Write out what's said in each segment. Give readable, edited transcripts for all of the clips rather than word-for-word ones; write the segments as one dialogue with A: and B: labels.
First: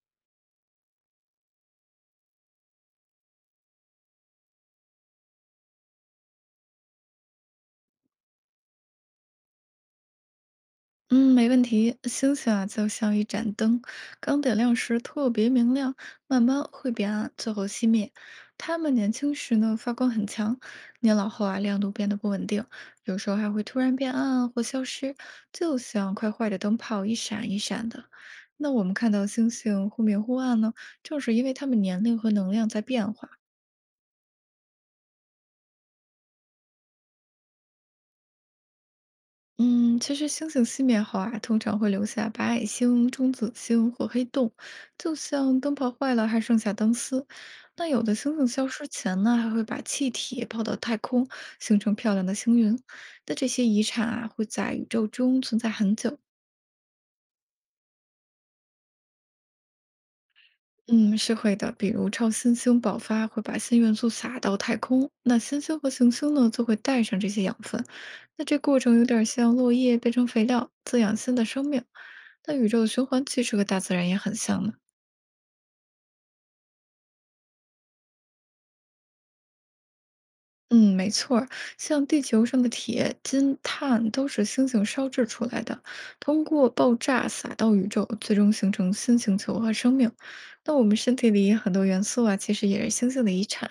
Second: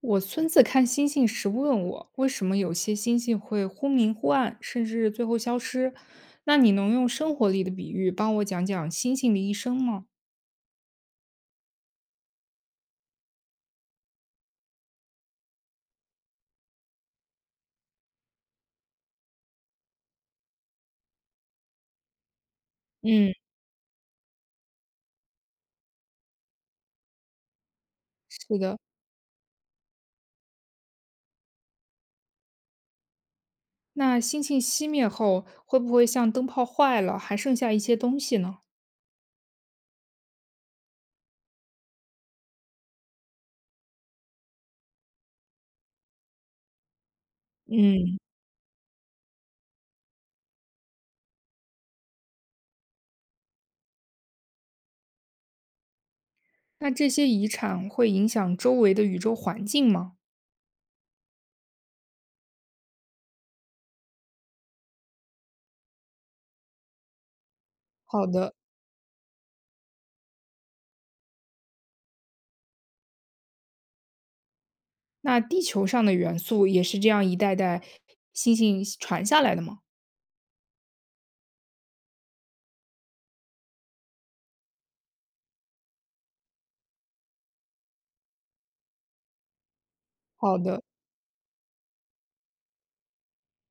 A: 我孙子看星星时问我，为什么有些星星会忽明忽暗，甚至最后消失？那你能用生活里的比喻帮我讲讲星星的一生吗？
B: 嗯，没问题。星星啊，就像一盏灯，刚点亮时特别明亮，慢慢会变暗，最后熄灭。它们年轻时呢，发光很强，年老后啊，亮度变得不稳定，有时
A: 嗯，
B: 候还会突然变暗或消失，就像快坏的灯泡一闪一闪的。
A: 是
B: 那
A: 的，
B: 我们看到星星忽明忽暗呢，正是因为它们年龄和能量在变化。
A: 那星星熄灭后，会不会像灯泡坏了，还剩下一些东西呢？
B: 嗯，其实星星熄灭后啊，通常会留下白矮星、中子星或黑洞，就像灯泡坏了还剩下灯丝。那有的
A: 嗯，
B: 星星消失前呢，还会把气体抛到太空，形成漂亮的星云。那这些遗产啊，会在宇宙中存在很久。
A: 那这些遗产会影响周围的宇宙环境吗？
B: 嗯，是会的。比如超新星爆发会把新元素撒到太空，那新星和行星呢就会带上这些养分。
A: 好
B: 那
A: 的，
B: 这过程有点像落叶变成肥料，滋养新的生命。那宇宙的循环其实和大自然也很像呢。
A: 那地球上的元素也是这样一代代星星传下来的吗？
B: 嗯，没错儿，像地球上的铁、金、碳都是星星烧制出来的，通过爆炸撒到宇宙，最终形成新星球和生命。
A: 好
B: 那
A: 的，
B: 我们身体里很多元素啊，其实也是星星的遗产。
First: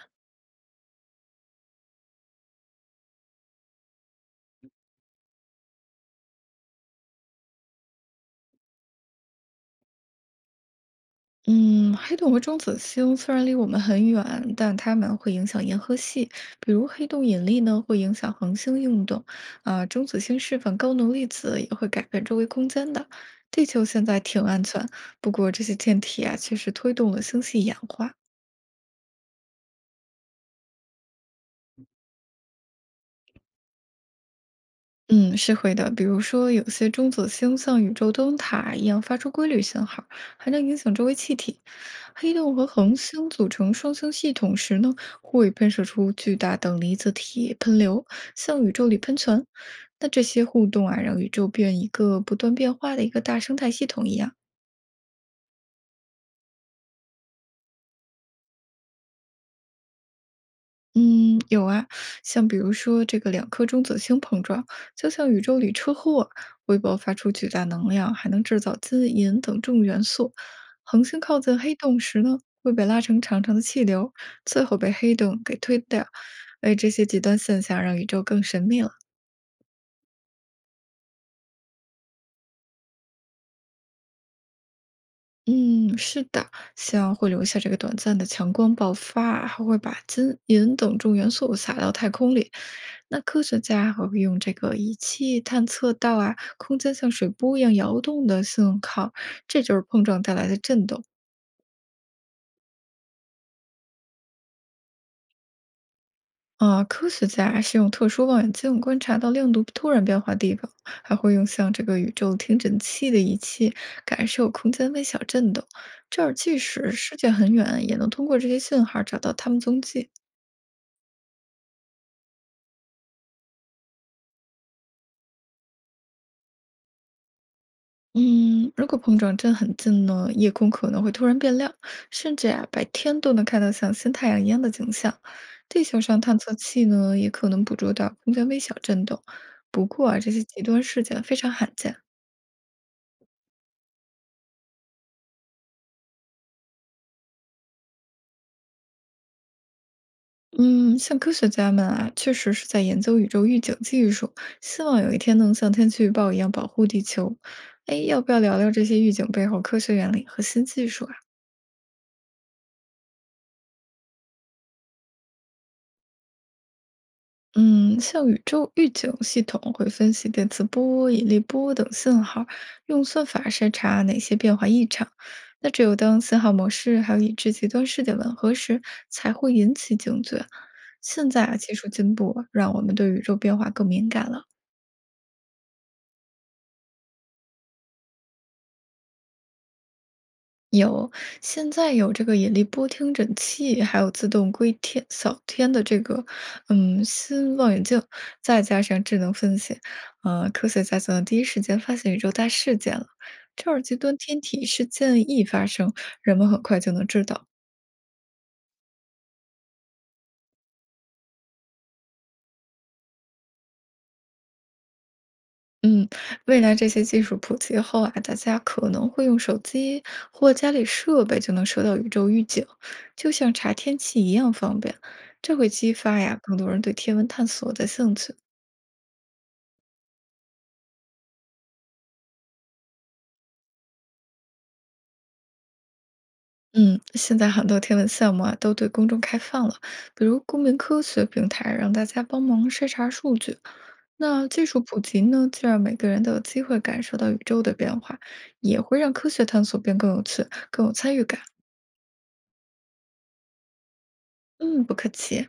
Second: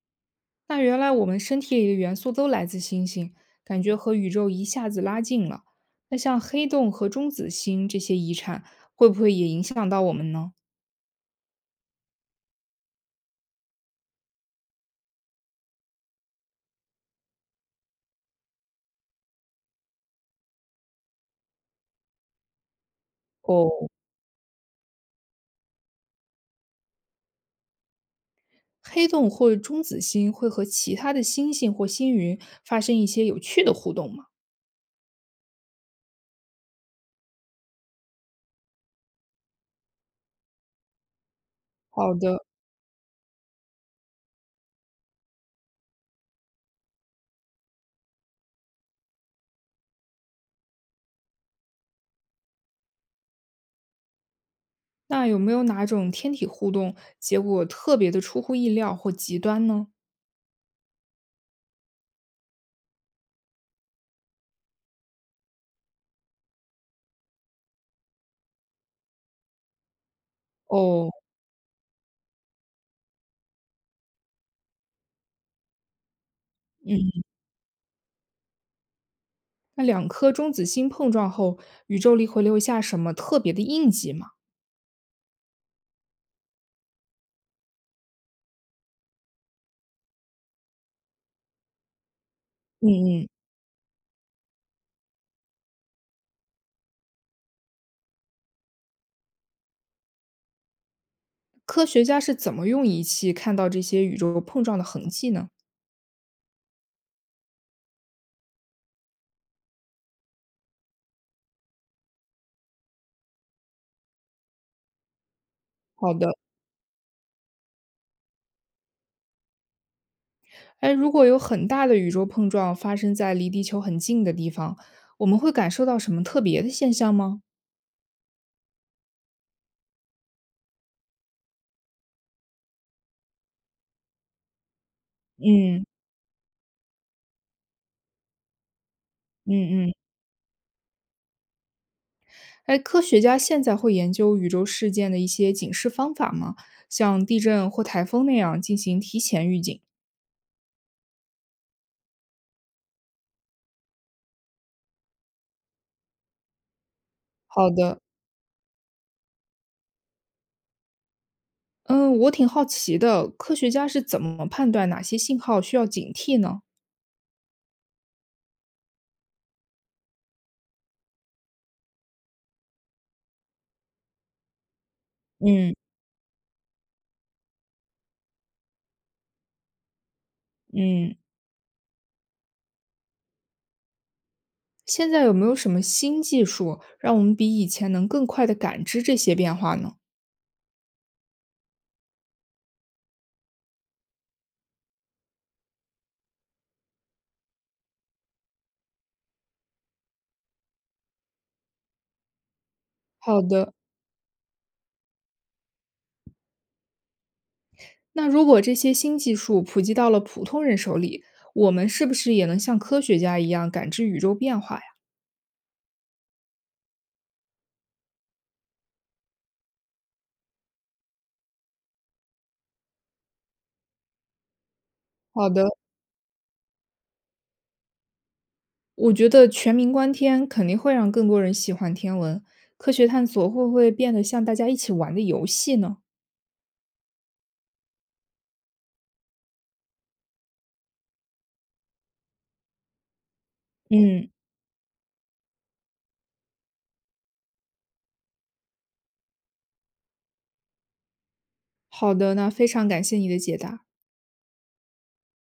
A: 那原来我们身体里的元素都来自星星，感觉和宇宙一下子拉近了。那像黑洞和中子星这些遗产，会不会也影响到我们呢？
B: 嗯，黑洞和中子星虽然离我们很远，但它们会影响银河系。比如黑洞引力呢，会影响恒星运动，啊，中子星释放高能粒子也会改变周围空间的。地
A: 哦，
B: 球现在挺安全，不过这些天体啊，确实推动了星系演化。
A: 黑洞或中子星会和其他的星星或星云发生一些有趣的互动吗？
B: 嗯，是会的。比如说，有些中子星像宇宙灯塔一样发出规律信号，还能影响周围气体。
A: 好
B: 黑
A: 的，
B: 洞和恒星组成双星系统时呢，会喷射出巨大等离子体喷流，向宇宙里喷泉。那这些互动啊，让宇宙变一个不断变化的一个大生态系统一样。
A: 那有没有哪种天体互动结果特别的出乎意料或极端呢？
B: 嗯，有啊，像比如说这个两颗中子星碰撞，就像宇宙里车祸，微波发出巨大能量，还能制造金银等重元素。恒
A: 哦，
B: 星靠近黑洞时呢，会被拉成长长的气流，最后被黑洞给推掉。哎，这些
A: 嗯，
B: 极端现象让宇宙更神秘了。
A: 那两颗中子星碰撞后，宇宙里会留下什么特别的印记吗？
B: 嗯，是的，像会留下这个短暂的强光爆发，还会把金银等重元素撒到太空里。那
A: 嗯嗯。
B: 科学家还会用这个仪器探测到啊，空间像水波一样摇动的信号，这就是碰撞带来的震动。
A: 科学家是怎么用仪器看到这些宇宙碰撞的痕迹呢？
B: 啊，科学家是用特殊望远镜观察到亮度突然变化地方，还会用像这个宇宙听诊器的仪器感受空间微小震动。
A: 好
B: 这
A: 的，
B: 儿即使世界很远，也能通过这些信号找到它们踪迹。
A: 哎，如果有很大的宇宙碰撞发生在离地球很近的地方，我们会感受到什么特别的现象吗？
B: 嗯，如果碰撞真很近呢，夜空可能会突然变亮，甚至啊，白天都能看到像新太阳一样的景象。地
A: 嗯
B: 球上探测器呢，也可能捕捉到空间微小震动。不
A: 嗯嗯，
B: 过啊，这些极端事件非常罕见。
A: 哎，科学家现在会研究宇宙事件的一些警示方法吗？像地震或台风那样进行提前预警。
B: 嗯，像科学家们啊，确实是在研究宇宙预警技术，希望有一天能像天气预报一样保护地球。
A: 好
B: 哎，
A: 的，
B: 要不要聊聊这些预警背后科学原理和新技术啊？
A: 嗯，我挺好奇的，科学家是怎么判断哪些信号需要警惕呢？
B: 嗯，像宇宙预警系统会分析电磁波、引力波等信号，用算法筛查哪些变化异常。那
A: 嗯
B: 只有当信号模式还有已知极端事件吻合时，才会引起警觉。
A: 嗯。
B: 现在啊，技术进步啊让我们对宇宙变化更敏感了。
A: 现在有没有什么新技术，让我们比以前能更快地感知这些变化呢？
B: 有，现在有这个引力波听诊器，还有自动归天扫天的这个，嗯，新望远镜，再加上智能分析，科学家总能第一时间发现宇宙大事件了。
A: 好
B: 这
A: 的，
B: 儿极端天体事件一发生，人们很快就能知道。
A: 那如果这些新技术普及到了普通人手里，我们是不是也能像科学家一样感知宇宙变化呀？
B: 嗯，未来这些技术普及后啊，大家可能会用手机或家里设备就能收到宇宙预警，就像查天气一样方便。
A: 好
B: 这
A: 的，
B: 会激发呀更多人对天文探索的兴趣。
A: 我觉得全民观天肯定会让更多人喜欢天文，科学探索会不会变得像大家一起玩的游戏呢？
B: 嗯，现在很多天文项目啊都对公众开放了，比如公民科学平台让大家帮忙筛查数据。
A: 嗯，
B: 那技术普及呢，既让每个人都有机会感受到宇宙的变化，也会让科学探索变更有趣、更有参与感。
A: 好的，那非常感谢你的解答。
B: 嗯，不客气。